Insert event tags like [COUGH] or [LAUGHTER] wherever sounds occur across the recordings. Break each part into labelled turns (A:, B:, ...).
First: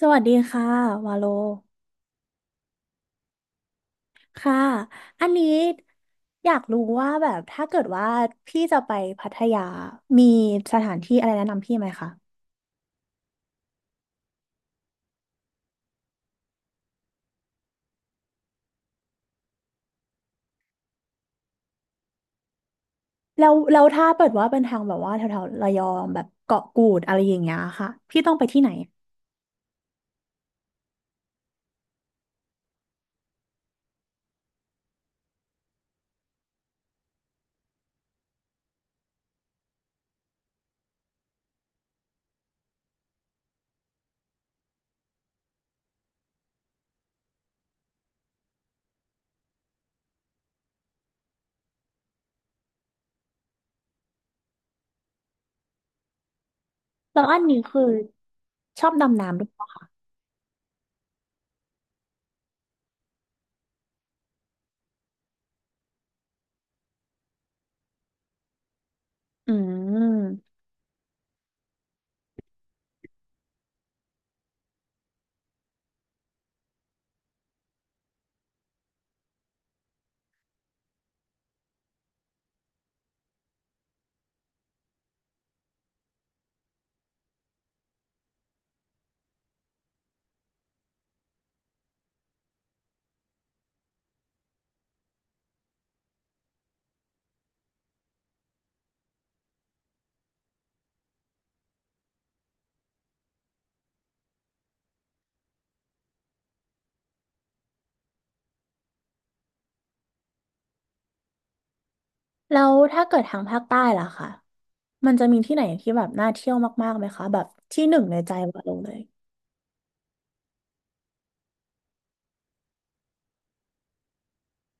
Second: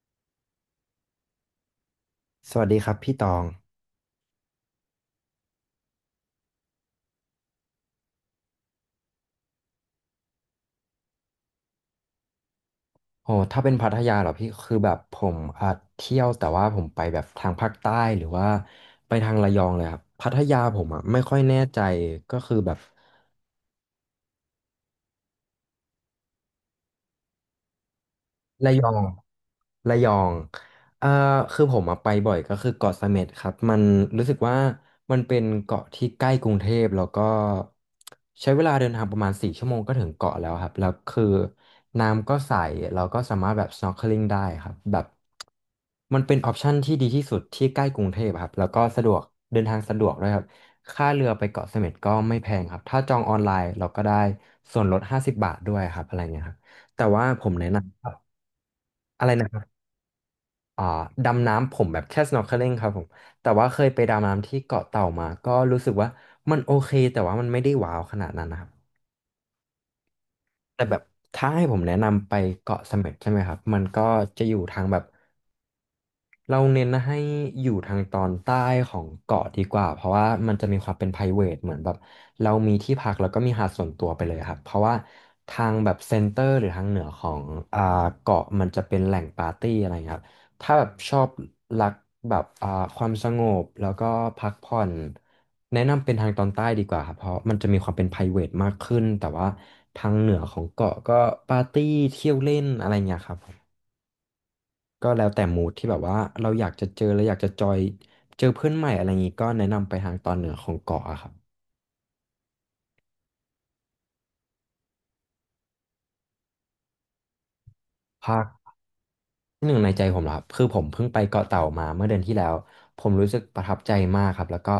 A: สวัสดีค่ะวาโล
B: สวัสดีครับพี่ตอง
A: ค่ะอันนี้อยากรู้ว่าแบบถ้าเกิดว่าพี่จะไปพัทยามีสถานที่อะไรแนะนำพี่ไหมคะ
B: โอ้ถ้าเป็นพัทยาเหรอพี่ คือแบบผมอ่ะเที่ยวแต่ว่าผมไปแบบทางภาคใต้หรือว่าไปทางระยองเลยครับ พัทยาผมอ่ะไม่ค่อยแน่ใจก็คือแบบ
A: แล้วแล้วถ้าเปิดว่าเป็นทางแบบว่าแถวๆระยองแบบเกาะกูดอะไรอย่างเงี้ยค่ะพี่ต้องไปที่ไหน
B: ระยองระยองเอ่อคือผมอะไปบ่อยก็คือเกาะเสม็ดครับมันรู้สึกว่ามันเป็นเกาะที่ใกล้กรุงเทพแล้วก็ใช้เวลาเดินทางประมาณ4 ชั่วโมงก็ถึงเกาะแล้วครับแล้วคือน้ำก็ใสเราก็สามารถแบบ snorkeling ได้ครับแบบมันเป็นออปชันที่ดีที่สุดที่ใกล้กรุงเทพอะครับแล้วก็สะดวกเดินทางสะดวกด้วยครับค่าเรือไปเกาะเสม็ดก็ไม่แพงครับถ้าจองออนไลน์เราก็ได้ส่วนลด50 บาทด้วยครับอะไรเงี้ยครับแต่
A: แล้ว
B: ว่า
A: อัน
B: ผม
A: นี้
B: แนะ
A: คือ
B: นำ
A: ชอบดำ
B: อะไร
A: น้ำด้ว
B: นะ
A: ย
B: ค
A: เห
B: รั
A: รอ
B: บ
A: คะ
B: อ่าดำน้ำผมแบบแค่ snorkeling ครับผม แต่ว่าเคยไปดำน้ำที่เกาะเต่ามาก็รู้สึกว่ามันโอเคแต่ว่ามันไม่ได้ว้าวขนาดนั้นนะครับ
A: อืม
B: แต่แบบถ้าให้ผมแนะนำไปเกาะเสม็ดใช่ไหมครับ มันก็จะอยู่ทางแบบ เราเน้นให้อยู่ทางตอนใต้ของเกาะดีกว่าเพราะว่ามันจะมีความเป็น private เหมือนแบบเรามีที่พักแล้วก็มีหาดส่วนตัวไปเลยครับเพราะว่าทางแบบเซ็นเตอร์หรือทางเหนือของอ่าเกาะมันจะเป็นแหล่งปาร์ตี้อะไราเงี้ยครับถ้าแบบชอบรักแบบความสงบแล้วก็พักผ่อนแนะนำเป็นทางตอนใต้ดีกว่าครับเพราะมันจะมีความเป็น private มากขึ้นแต่ว่าทางเหนือของเกาะก็ปาร์ตี้เที่ยวเล่นอะไรอย่างเงี้ยครับ ก็แล้วแต่มูดที่แบบว่าเราอยากจะเจอเราอยากจะจอยเจอเพื่อนใหม่อะไรอย่างงี้ก็แนะนำไปทางตอนเหนือของเกาะอะครับ
A: แล้วถ้าเกิดทางภาคใต้ล่ะค่ะมันจะมีที่ไหนที่แบบน่าเที่ยวมากๆไหมคะแบบที่หนึ่งในใจ
B: ภาค
A: วาโลเลย
B: ที่หนึ่งในใจผมเหรอครับคือผมเพิ่งไปเกาะเต่ามาเมื่อเดือนที่แล้วผมรู้สึกประทับใจมากครับแล้วก็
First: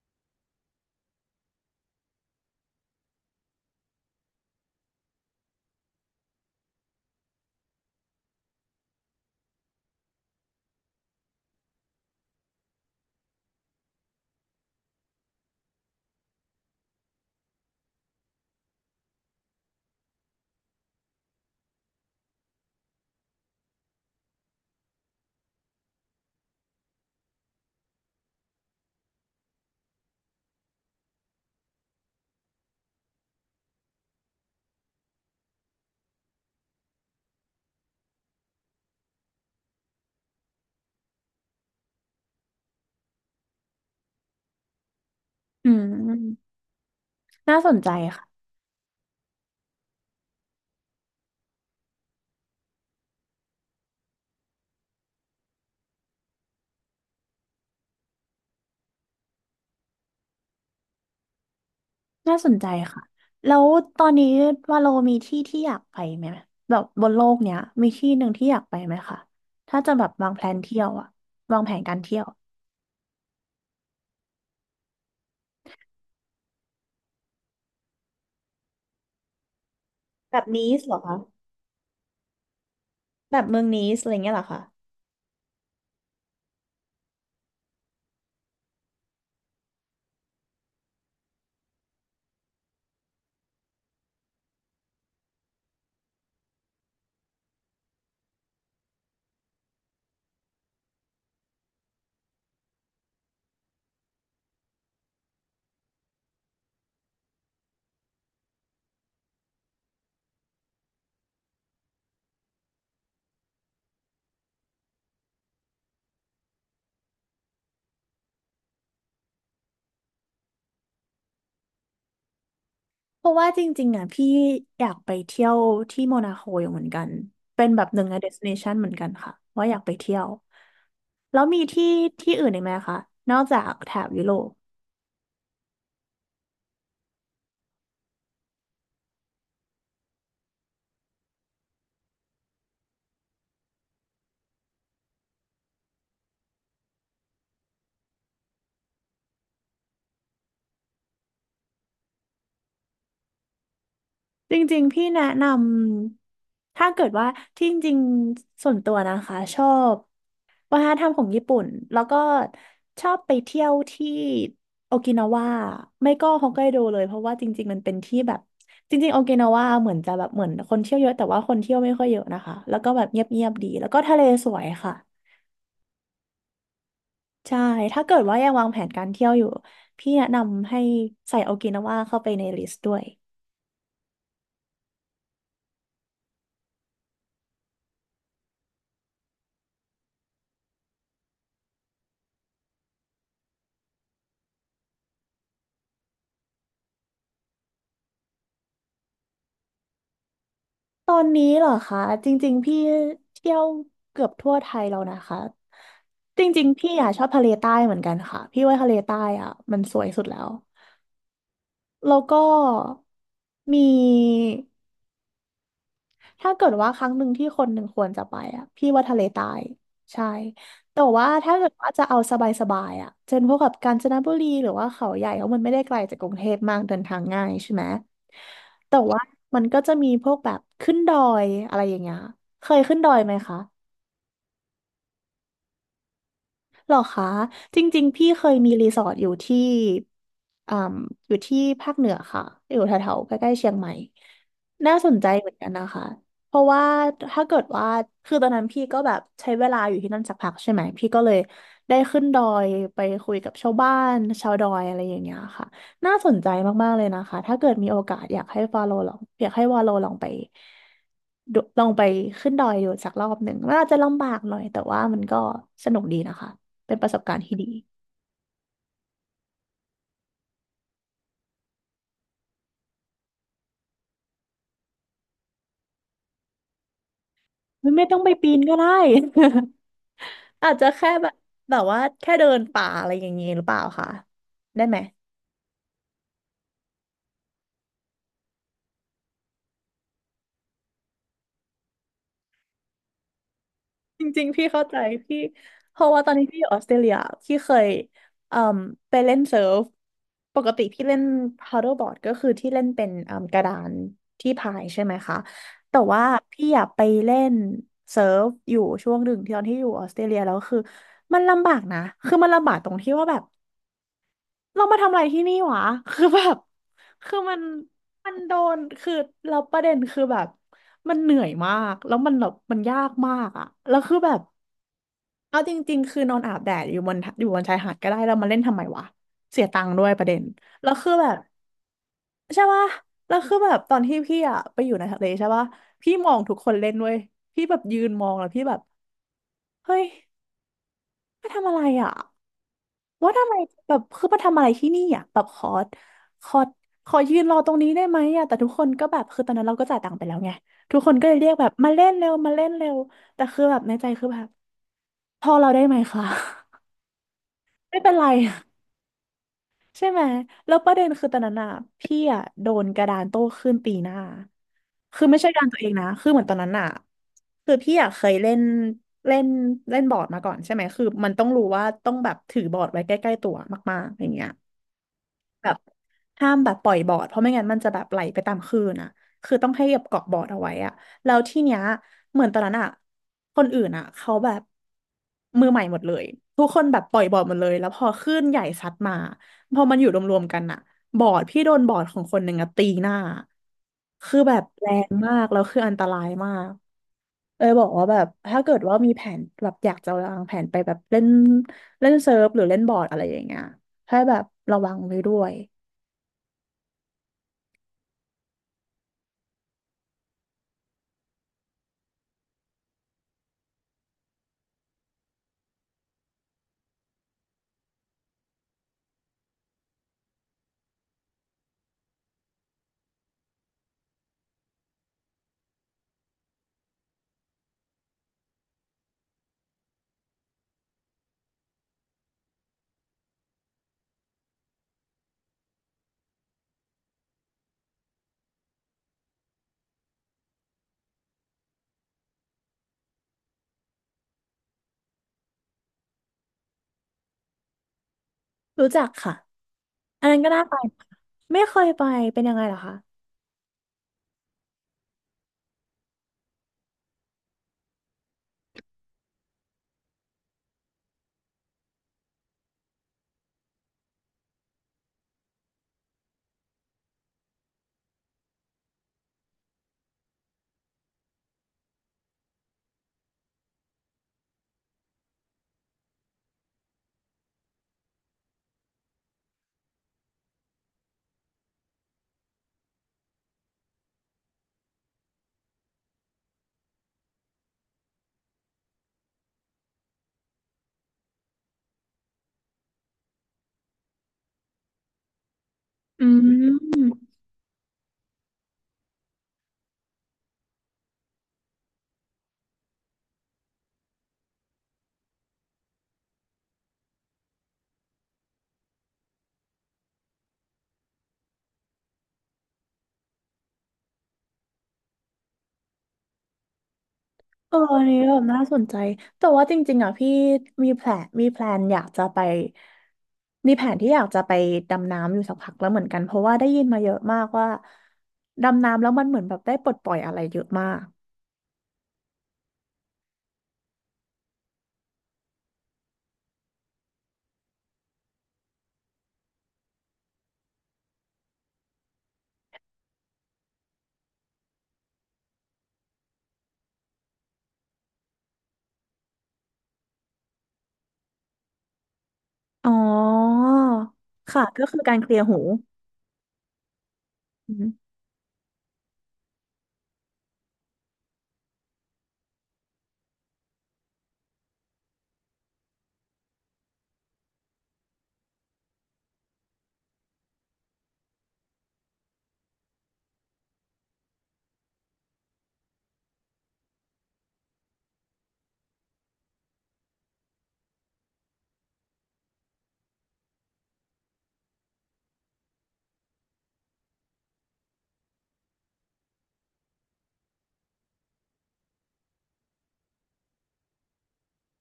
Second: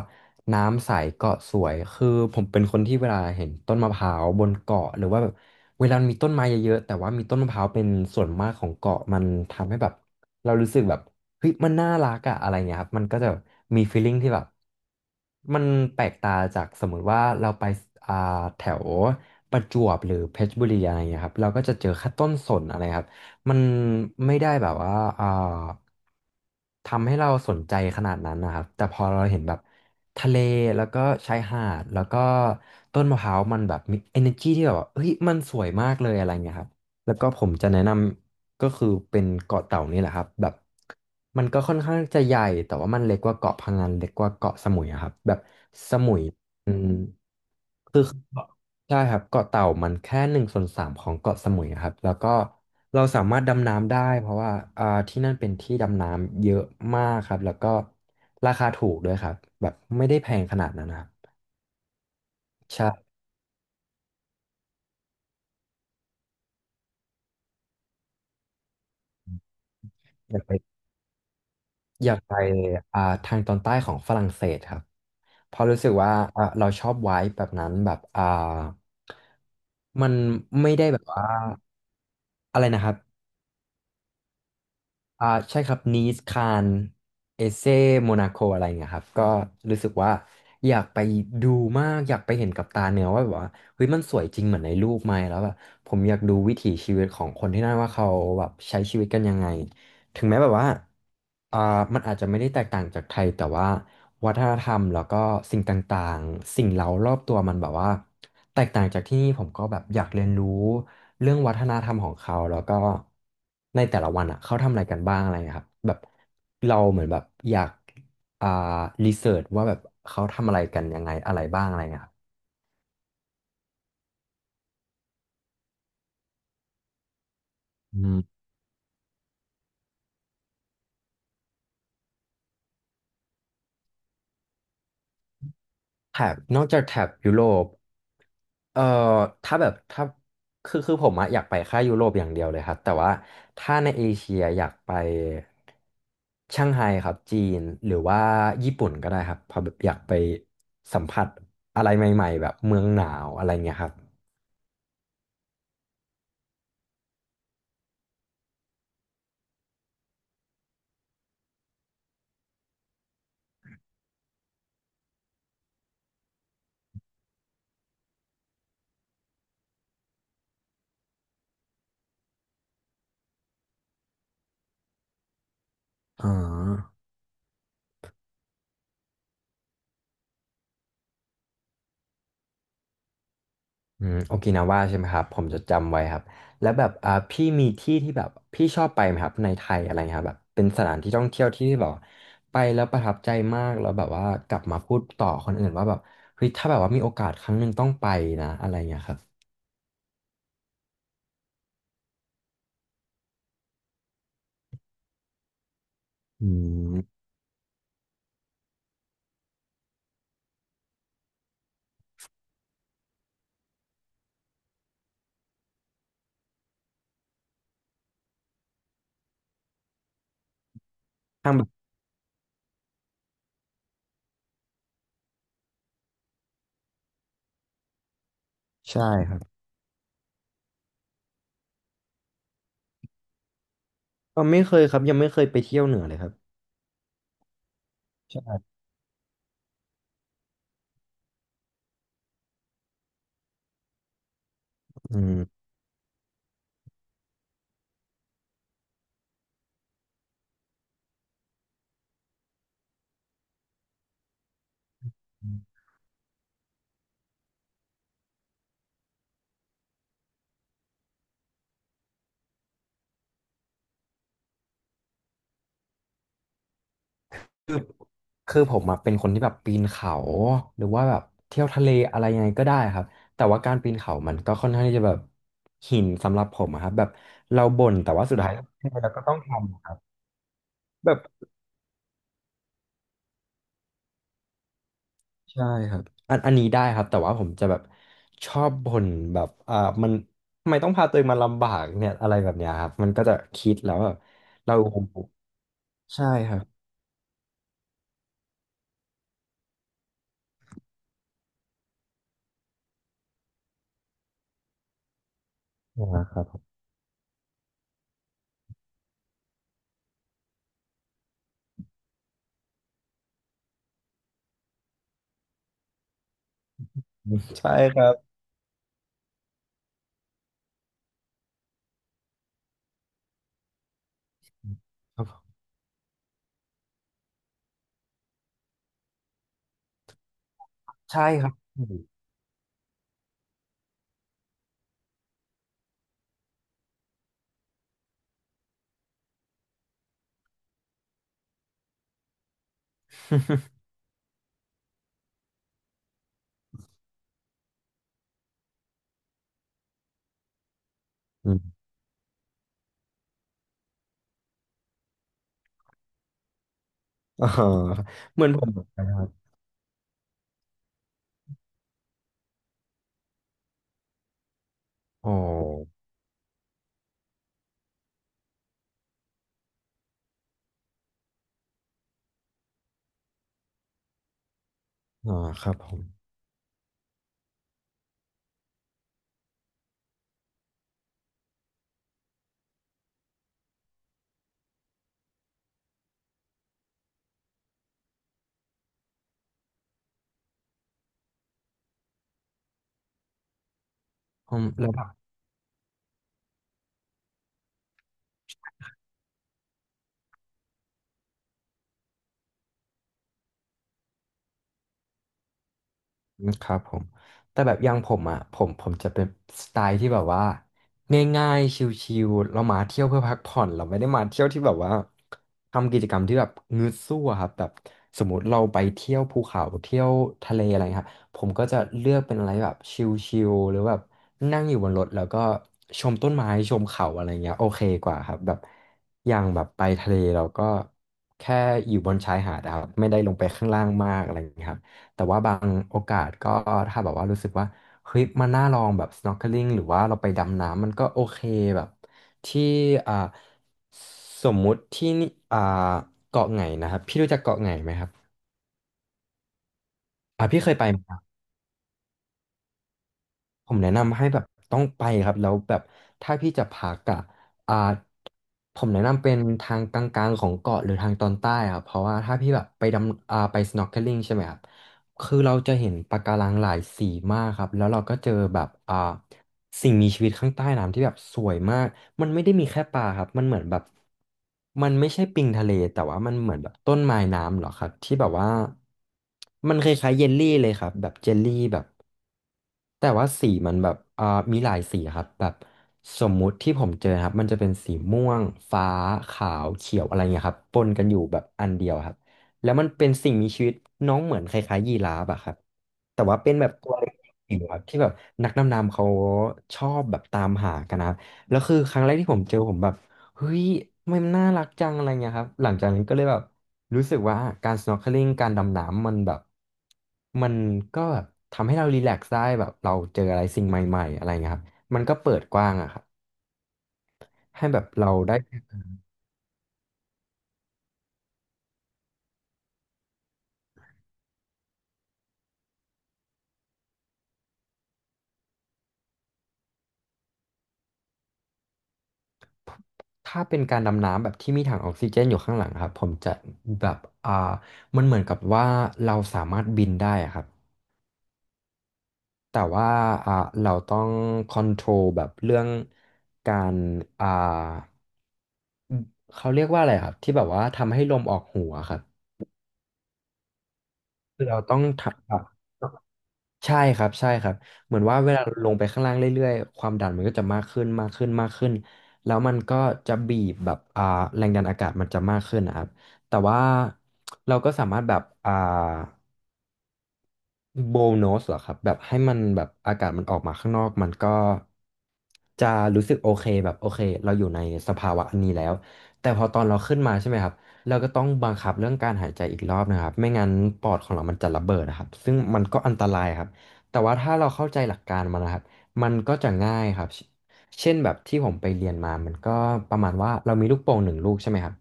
B: น้ำใสเกาะสวยคือผมเป็นคนที่เวลาเห็นต้นมะพร้าวบนเกาะหรือว่าแบบเวลามีต้นไม้เยอะๆแต่ว่ามีต้นมะพร้าวเป็นส่วนมากของเกาะมันทำให้แบบเรารู้สึกแบบเฮ้ยมันน่ารักอะอะไรเงี้ยครับมันก็จะมีฟีลลิ่งที่แบบมันแปลกตาจากสมมุติว่าเราไปอ่าแถวประจวบหรือเพชรบุรีอะไรเงี้ยครับเราก็จะเจอแค่ต้นสนอะไรครับ มันไม่ได้แบบว่าอ่าทำให้เราสนใจขนาดนั้นนะครับแต่พอเราเห็นแบบทะเลแล้วก็ชายหาดแล้วก็ต้นมะพร้าวมันแบบมี energy ที่แบบว่าเฮ้ยมันสวยมากเลยอะไรเงี้ยครับแล้วก็ผมจะแนะนำก็คือเป็นเกาะเต่านี่แหละครับแบบมันก็ค่อนข้างจะใหญ่แต่ว่ามันเล็กกว่าเกาะพะงันเล็กกว่าเกาะสมุยอะครับแบบ
A: อื
B: สมุย
A: ม
B: อืม
A: น่าสนใจ
B: คือ
A: ค่ะ
B: เกาะใช่ครับเกาะเต่ามันแค่1/3ของเกาะสมุยครับแล้วก็เราสามารถดำน้ำได้เพราะว่าที่นั่นเป็นที่ดำน้ำเยอะมากครับแล้วก็ราคาถูกด้วยครับแบบไม่ได้แพงขนาดนั้นนะครับ
A: น่าสนใจค่ะ
B: ใช่
A: แล้วตอนนี้วาโลมีที่ที่อยากไปไหมแบบบนโลกเนี้ยมีที่หนึ่งที่อยากไปไหมคะถ้าจะแบบวาง
B: อ
A: แผ
B: ยากไป
A: นเที่ยวอะวางแผนการ
B: อยา
A: เที่
B: ก
A: ยว
B: ไปทางตอนใต้ของฝรั่งเศสครับเพราะรู้สึกว่าเราชอบไว้แบบนั้นแบบมัน
A: แบบนี
B: ไม่
A: ส
B: ได้
A: เหร
B: แบ
A: อ
B: บ
A: คะ
B: ว่าอะไรนะครับ
A: แบบเมืองนีสอะไรเงี้ยเหรอคะ
B: อ่าใช่ครับนีสคานเอเซโมนาโคอะไรเงี้ยครับก็รู้สึกว่าอยากไปดูมากอยากไปเห็นกับตาเนื้อว่าแบบว่าเฮ้ยมันสวยจริงเหมือนในรูปไหมแล้วแบบผมอยากดูวิถีชีวิตของคนที่นั่นว่าเขาแบบใช้ชีวิตกันยังไงถึงแม้แบบว่าอ่ามันอาจจะไม่ได้แตกต่างจากไทยแต่ว่าวัฒนธรรมแล้วก็สิ่งต่างๆสิ่งเร้ารอบตัวมันแบบว่าแตกต่างจากที่นี่ผมก็แบบอยากเรียนรู้ เรื่องวัฒนธรรมของเขาแล้วก็ในแต่ละวันอ่ะเขาทำอะไรกันบ้างอะไรเงี้ยครับแบบเราเหมือนแบบอยากอ่ารีเสิร์ชว่าแบบเขาทำอะไรกันยังไงอะไรบ้างอะไรเงี้ยครับ
A: เพราะว่าจริงๆอะพี่อยากไปเที่ยวที่โมนาโคอยู่เหมือนกัน เป็นแบบห
B: อื
A: นึ่งใน
B: ม
A: เดสติเนชันเหมือนกันค่ะว่าอยากไปเที่ยวแล้วมีที่ที่อื่นอีกไหมคะ นอกจากแถบยุโรป
B: แถบนอกจากแถบยุโรปเอ่อถ้าแบบถ้าคือผมอะอยากไปแค่ยุโรปอย่างเดียวเลยครับแต่ว่าถ้าในเอเชียอยากไปช่างไฮครับจีนหรือว่าญี่ปุ่นก็ได้ครับเพอแบบอยากไปสัมผัสอะไรใหม่ๆแบบเมืองหนาวอะไรเงี้ยครับ
A: จริงๆพี่แนะนำถ้าเกิดว่าที่จริงๆส่วนตัวนะคะชอบวัฒนธรรมของญี่ปุ่นแล้วก็ชอบไปเที่ยวที่โอกินาวาไม่ก็ฮอกไกโดเลยเพราะว่าจริงๆมันเป็นที่แบบจริงๆโอกินาวาเหมือนจะแบบเหมือนคนเที่ยวเยอะแต่ว่าคนเที่ยวไม่ค่อยเยอะนะคะแล้วก็แบบเงียบๆดีแล้วก็ทะเลสวยค่ะ
B: อ๋อ
A: ใช่ถ้าเกิดว่ายังวางแผนการเที่ยวอยู่พี่แนะนำให้ใส่โอกินาวาเข้าไปในลิสต์ด้วย
B: โอกินาว่าใช่ไหมครับผมจะจำไว้ครับแล้วแบบพี่มีที่ที่แบบพี่ชอบไปไหมครับในไทยอะไรเงี้ยครับแบบเป็นสถานที่ท่องเที่ยวที่แบบไปแล้วประทับใจมากแล้วแบบว่ากลับมาพูดต่อคนอื่นว่าแบบเฮ้ยถ้าแบบว่ามีโอกาสครั้งหนึ่งต้องไปนะอะไรเงี้ยครับ
A: ตอนนี้เหรอคะจริงๆพี่เที่ยวเกือบทั่วไทยแล้วนะคะจ
B: อื
A: ริงๆพี่อ่ะช
B: ม
A: อบทะเลใต้เหมือนกันค่ะพี่ว่าทะเลใต้อ่ะมันสวยสุดแล้วแล้วก็มี ถ้าเกิดว่าครั้งหนึ่งที่คนหนึ่งควรจะไปอ่ะพี่ว่าทะเลใต้ใช่แต่ว่า
B: ทา
A: ถ้า
B: งแบ
A: เกิ
B: บ
A: ดว่าจะเอาสบายๆอ่ะเช่นพวกกับกาญจนบุรีหรือว่าเขาใหญ่เพราะมันไม่ได้ไกลจากกรุงเทพมากเดินทางง่ายใช่ไหมแต่
B: ใช่
A: ว่า
B: ครับ
A: มันก็จะมีพวกแบบขึ้นดอยอะไรอย่างเงี้ยเคยขึ้นดอยไหมคะ
B: ก็ไม่เคยครับยังไม่เคยไปเที่ยวเหนือเลยครับ
A: หรอคะจริงๆพี่เคยมี
B: ใช่
A: รีสอร์ทอยู่ที่อ่มอยู่ที่ภาคเหนือค่ะอยู่แถวๆใกล้ๆเชียงใหม่น่าส
B: อื
A: นใจ
B: ม
A: เหมือนกันนะคะเพราะว่าถ้าเกิดว่าคือตอนนั้นพี่ก็แบบใช้เวลาอยู่ที่นั่นสักพักใช่ไหมพี่ก็เลยได้ขึ้นดอยไปคุยกับชาวบ้านชาวดอยอะไรอย่างเงี้ยค่ะน่าสนใจมากๆเลยนะคะถ้าเกิดมีโอกาสอยากให้ฟาโลลองอยากให้วาโลลองไปดูลองไปขึ้นดอยดูสักรอบหนึ่งมันอาจจะลำบากหน่อยแต่ว่ามันก็สนุกดีนะคะ เป็นประสบการณ์ที่ดี
B: คือผมอะเป็นคนที่แบบปีนเขาหรือว่าแบบเที่ยวทะเลอะไรยังไงก็ได้ครับแต่ว่าการปีนเขามันก็ค่อนข้างที่จะแบบหินสำหรับผมอะครับแบบเราบ่
A: ไม่
B: น
A: ไม่
B: แต่
A: ต้อง
B: ว่า
A: ไป
B: สุดท้า
A: ปี
B: ยค
A: น
B: รับ
A: ก็ได้ [LAUGHS] อาจจะแค่
B: แบบ
A: แบบแบบว่าแค่เดินป่าอะไรอย่างเงี้ยหรือเปล่าคะได้ไหม
B: ใช่ครับอันอันนี้ได้ครับแต่ว่าผมจะแบบชอบบ่นแบบมันทำไมต้องพาตัวเองมาลำบากเนี่ยอะไรแบบเนี้ยครับมันก็จะคิดแล้วแบบ
A: จริงๆพี่
B: เรา
A: เข้าใจพี่เพราะว่า
B: ใช่
A: ตอนนี้
B: ค
A: พี่
B: รั
A: อ
B: บ
A: ยู่ออสเตรเลียพี่เคยเอ่มไปเล่นเซิร์ฟปกติพี่เล่น paddleboard ก็คือที่เล่นเป็นเอ่มกระดานที่พายใช่ไหมคะแต่
B: อ่
A: ว่า
B: ครับผม
A: พี่อยากไปเล่นเซิร์ฟอยู่ช่วงหนึ่งที่ตอนที่อยู่ออสเตรเลียแล้วคือมันลำบากนะคือมันลำบากตรงที่ว่าแบบ เรามาทำอะไรที่นี่วะคือแบบคือมัน
B: ใช่ครับ
A: มันโดนคือเราประเด็นคือแบบมันเหนื่อยมากแล้วมันแบบมันยากมากอะแล้วคือแบบ
B: ครับผ
A: เอา
B: ม
A: จริงๆคือนอนอาบแดดอยู่บนอยู่บนชายหาดก็ได้แล้วมาเล่นทำไมวะเสียตังค์ด้วยประเด็นแล้วคือ
B: ใช่
A: แบบ
B: ครับอื
A: ใช่ปะแล้วคือแบบตอนที่พี่อะไปอยู่ในทะเลใช่ปะพี่มองทุกคนเล่นด้วยพี่แบบยืนมองแล้วพี่แบบเฮ้ยมาทำอะไรอะ ว่าทำไมแบบคือมาทำอะไรที่นี่อ่ะแบบขอขอยืนรอตรงนี้ได้ไหมอ่ะแต่ทุกคนก็แบบคือตอนนั้นเราก็จ่ายตังค์ไปแล้วไงทุกคนก็เลยเรีย
B: ม
A: กแบบมาเล่นเร็วมาเล่นเร็วแต่คือแบบในใจคือแบบพอเราได้ไหมคะ
B: [LAUGHS] อ๋อ
A: [LAUGHS] ไม่เป็นไร
B: เหมือนผมเหมือนกันครับ
A: ใช่ไหมแล้วประเด็นคือตอนนั้นอ่ะพี่อ่ะโดนกระดานโต้คลื่นตีหน้าคือ
B: อ๋อ
A: ไม่ใช่การตัวเองนะคือเหมือนตอนนั้นอ่ะคือพี่อ่ะเคยเล่นเล่นเล่นบอร์ดมาก่อนใช่ไหมคือมันต้องรู้ว่าต้องแบบถือบอร์ดไว้ใกล้ๆตัวมากๆอย่างเงี้ย
B: อ๋อค
A: แบ
B: รั
A: บ
B: บผม
A: ห้ามแบบปล่อยบอร์ดเพราะไม่งั้นมันจะแบบไหลไปตามคลื่นอ่ะคือต้องให้แบบเกาะบอร์ดเอาไว้อ่ะแล้วที่เนี้ยเหมือนตอนนั้นอ่ะคนอื่นอ่ะเขาแบบมือใหม่หมดเลยทุกคนแบบปล่อยบอร์ดหมดเลยแล้วพอคลื่นใหญ่ซัดมาพอมันอยู่รวมๆกันอ่ะบอร์ดพี่โดนบอร์ดของคนหนึ่งอ่ะตีหน้าคือ
B: ผ
A: แบบ
B: ม
A: แร
B: แล้ว
A: งมากแล้วคืออันตรายมากเออบอกว่าแบบถ้าเกิดว่ามีแผนแบบอยากจะวางแผนไปแบบเล่นเล่นเซิร์ฟหรือเล่นบอร์ดอะไรอย่างเงี้ยให้แบบระวังไว้ด้วย
B: อืมครับผมแต่แบบอย่างผมอ่ะผมจะเป็นสไตล์ที่แบบว่าง่ายๆชิลๆเรามาเที่ยวเพื่อพักผ่อนเราไม่ได้มาเที่ยวที่แบบว่าทำกิจกรรมที่แบบงึดสู้อะครับแบบสมมติเราไปเที่ยวภูเขาเที่ยวทะเลอะไรครับผมก็จะเลือกเป็นอะไรแบบชิลๆหรือแบบนั่งอยู่บนรถแล้วก็ชมต้นไม้ชมเขาอะไรเงี้ยโอเคกว่าครับแบบอย่างแบบไปทะเลเราก็แค่อยู่บนชายหาดอะครับไม่ได้ลงไปข้างล่างมากอะไรเงี้ยครับ แต่ว่าบางโอกาสก็ถ้าแบบว่ารู้สึกว่าเฮ้ยมันน่าลองแบบ snorkeling หรือว่าเราไปดำน้ำมันก็โอเคแบบที่อ่าสมมุติที่นี่เกาะไหนนะครับพี่รู้จักเกาะไหนไหมครับ
A: รู้จักค่ะ อันนั้นก็
B: พี่
A: น่า
B: เค
A: ไป
B: ยไป
A: นะ
B: ไหม
A: ไม่เคยไปเป็นยังไงเหรอคะ
B: ผมแนะนำให้แบบต้องไปครับแล้วแบบถ้าพี่จะพักอ่ะอ่าผมแนะนำเป็นทางกลางๆของเกาะหรือทางตอนใต้ครับเพราะว่าถ้าพี่แบบไปดำไป snorkeling ใช่ไหมครับคือเราจะเห็นปะการังหลายสีมากครับแล้วเราก็เจอแบบสิ่งมีชีวิตข้างใต้น้ำที่แบบสวยมากมันไม่ได้มีแค่ปลาครับมันเหมือนแบบมันไม่ใช่ปิงทะเลแต่ว่ามันเหมือนแบบต้นไม้น้ำเหรอครับที่แบบว่ามันคล้ายๆเยลลี่เลยครับแบบเจลลี่แบบ แต่ว่าสีมันแบบมีหลายสีครับแบบสมมุติที่ผมเจอครับมันจะเป็นสีม่วงฟ้าขาวเขียวอะไรเงี้ยครับปนกันอยู่แบบอันเดียวครับแล้วมันเป็นสิ่งมีชีวิตน้องเหมือนคล้ายๆยีราฟอะครับแต่
A: อื
B: ว่าเป็นแบบตัวเล็ก
A: ม
B: จิ๋วครับที่แบบนักดำน้ำเขาชอบแบบตามหากันนะครับแล้วคือครั้งแรกที่ผมเจอผมแบบ เฮ้ยมันน่ารักจังอะไรเงี้ยครับหลังจากนั้นก็เลยแบบรู้สึกว่าการ snorkeling การดำน้ำมันแบบมันก็แบบทำให้เรารีแลกซ์ได้แบบเราเจออะไรสิ่งใหม่ๆอะไรเงี้ยครับมันก็เปิดกว้างอะครับให้
A: เอ
B: แบ
A: อ
B: บ
A: อัน
B: เรา
A: นี้แบ
B: ได้
A: บน่าสนใจแต่ว่าจริงๆอ่ะพี่มีแผนมีแพลนอยากจะไปมีแผนที่อยากจะไปดำน้ำอยู่สักพักแล้วเหมือนกัน เพราะว่าได้ยินมาเยอะมากว่า ดำน้ำแล้วมันเหมือนแบบได้ปลดปล่อยอะไรเยอะมาก
B: ถ้าเป็นการดำน้ำแบบที่มีถังออกซิเจนอยู่ข้างหลังครับผมจะแบบอ่ามันเหมือนกับว่าเราสามารถบินได้อะครับ แต่ว่าอ่าเราต้องคอนโทรลแบบเรื่องการอ่าเขาเรียกว่าอะไรครับที่แบบว่าทำให้ลมออกหูอะครับ
A: อ๋อ
B: คือเรา
A: ค่ะ
B: ต้อง
A: ก็คือการเค
B: ทำแบ
A: ลียร์
B: บ
A: หู
B: ใช่ครับใช่ครับ
A: อืม
B: เหมือนว่าเวลาลงไปข้างล่างเรื่อยๆความดันมันก็จะมากขึ้นมากขึ้นมากขึ้นแล้วมันก็จะบีบแบบแรงดันอากาศมันจะมากขึ้นนะครับแต่ว่าเราก็สามารถแบบโบน s สเหรอครับแบบให้มันแบบอากาศมันออกมาข้างนอกมันก็จะรู้สึกโอเคแบบโอเคเราอยู่ในสภาวะอันนี้แล้วแต่พอตอนเราขึ้นมาใช่ไหมครับเราก็ต้องบังคับเรื่องการหายใจอีกรอบนะครับไม่งั้นปอดของเรามันจะระเบิดนะครับซึ่งมันก็อันตรายครับแต่ว่าถ้าเราเข้าใจหลักการมันนะครับมันก็จะง่ายครับเช่นแบบที่ผมไปเรียนมามันก็ประมาณว่าเรามีลูกโป่ง1 ลูกใช่ไหมครับ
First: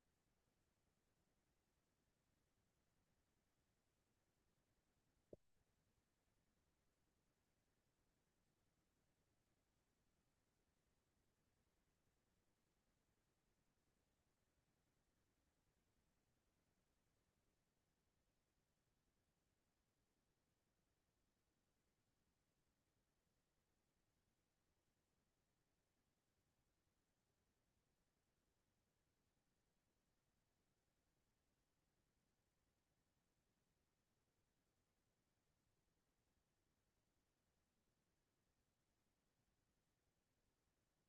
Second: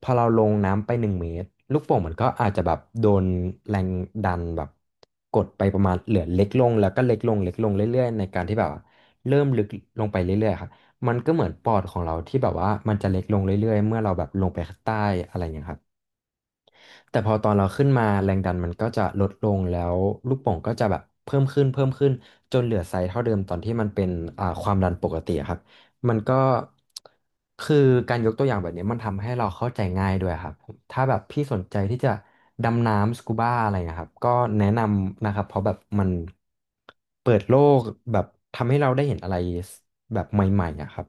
B: พอเราลงน้ำไป1 เมตรลูกโป่งมันก็อาจจะแบบโดนแรงดันแบบกดไปประมาณเหลือเล็กลงแล้วก็เล็กลงเล็กลงเรื่อยๆในการที่แบบว่าเริ่มลึกลงไปเรื่อยๆครับมันก็เหมือนปอดของเราที่แบบว่ามันจะเล็กลงเรื่อยๆเมื่อเราแบบลงไปข้างใต้อะไรอย่างเงี้ยครับ แต่พอตอนเราขึ้นมาแรงดันมันก็จะลดลงแล้วลูกโป่งก็จะแบบเพิ่มขึ้นเพิ่มขึ้นจนเหลือไซส์เท่าเดิมตอนที่มันเป็นความดันปกติอะครับมันก็คือการยกตัวอย่างแบบนี้มันทำให้เราเข้าใจง่ายด้วยครับถ้าแบบพี่สนใจที่จะดำน้ำสกูบ้าอะไรนะครับก็แนะนำนะครับเพราะแบบมันเปิดโลกแบบทำให้เราได้เห็นอะไรแบบใหม่ๆอะครับ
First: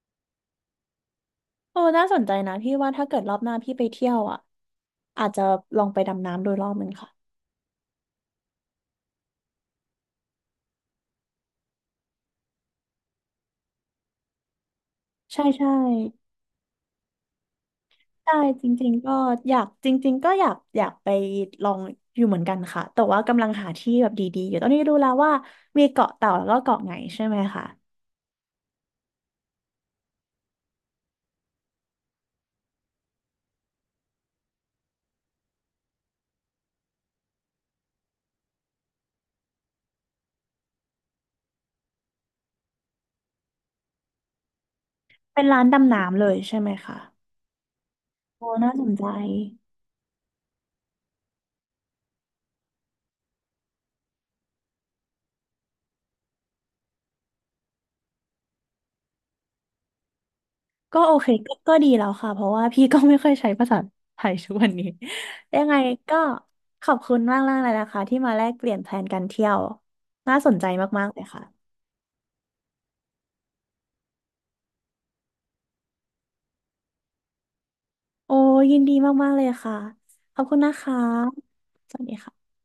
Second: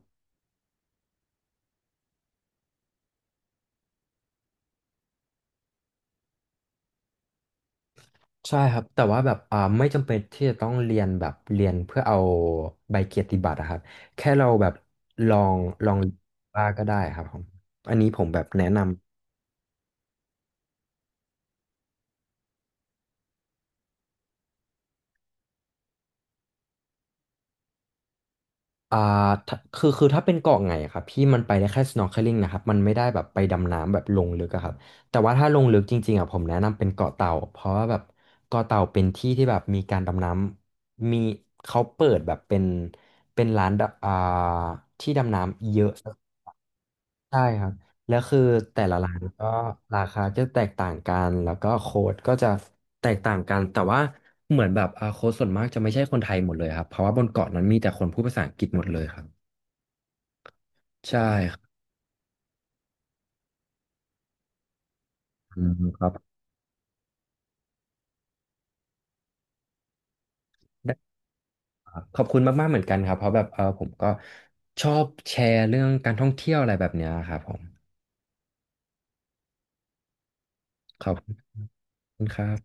A: เออน่าสนใจนะพี่ว่าถ้าเกิดรอบหน้าพี่ไปเที่ยวอ่ะอาจจะลองไปดำน้ำโดยรอบหนึ่งค่ะ
B: ใช่ครับแต่ว่าแบบไม่จำเป็นที่จะต้องเรียนแบบเรียนเพื่อเอาใบเกียรติบัตรอะครับแค่เราแบบลอ
A: ใช่
B: ง
A: ใช่
B: ลองบ้างก็ได้ครับผมอันนี้ผม
A: ใช่
B: แบบ
A: จ
B: แนะนำ
A: ริงๆก็อยากจริงๆก็อยากอยากไปลองอยู่เหมือนกันค่ะแต่ว่ากำลังหาที่แบบดีๆอยู่ตอนนี้รู้แล้วว่ามีเกาะเต่าแล้วก็เกาะไหนใช่ไหมคะ
B: อ่าถ้าคือถ้าเป็นเกาะไงอะครับพี่มันไปได้แค่ snorkeling นะครับมันไม่ได้แบบไปดำน้ำแบบลงลึกอะครับแต่ว่าถ้าลงลึกจริงๆอะผมแนะนำเป็นเกาะเต่าเพราะว่าแบบเกาะเต่าเป็นที่ที่แบบมีการดำน้ำมีเขาเปิดแบบเป็นร้านดำที่ดำ
A: เป็นร้าน
B: น้ำเยอะ
A: ดำน้ำเลยใช่ไหมคะ
B: ใช่ครับแล้วคือ
A: โอ้น่าส
B: แต่
A: น
B: ละ
A: ใจ
B: ร้านก็ราคาจะแตกต่างกันแล้วก็โค้ดก็จะแตกต่างกันแต่ว่าเหมือนแบบโค้ดส่วนมากจะไม่ใช่คนไทยหมดเลยครับเพราะว่าบนเกาะนั้นมีแต่คนพูดภาษาอังกฤษหมดเลยครับ
A: ก็โอ
B: ใช่
A: เคก็
B: ครั
A: ก็
B: บ
A: ดีแล้วค่ะเพราะว่าพี่ก็ไม่ค่อยใช้ภาษาไทยทุกวันนี้ [LAUGHS] ยั
B: อื
A: ง
B: ม
A: ไง
B: ครับ
A: ก็ขอบคุณมากๆเลยนะคะที่มาแลกเปลี่ยนแพลนการเที่ยวน่าสนใจ
B: ได้
A: มากๆเลยค่ะ
B: ครับขอบคุณมากๆเหมือนกันครับเพราะแบบผมก็ชอบแชร์เรื่องการท่องเที่ยวอะไรแบบเนี้ยครับผม
A: โอ้ยินดีมากๆเลยค่ะขอบคุณนะคะ
B: ขอบค
A: สวัสดี
B: ุณค
A: ค่ะ
B: รับ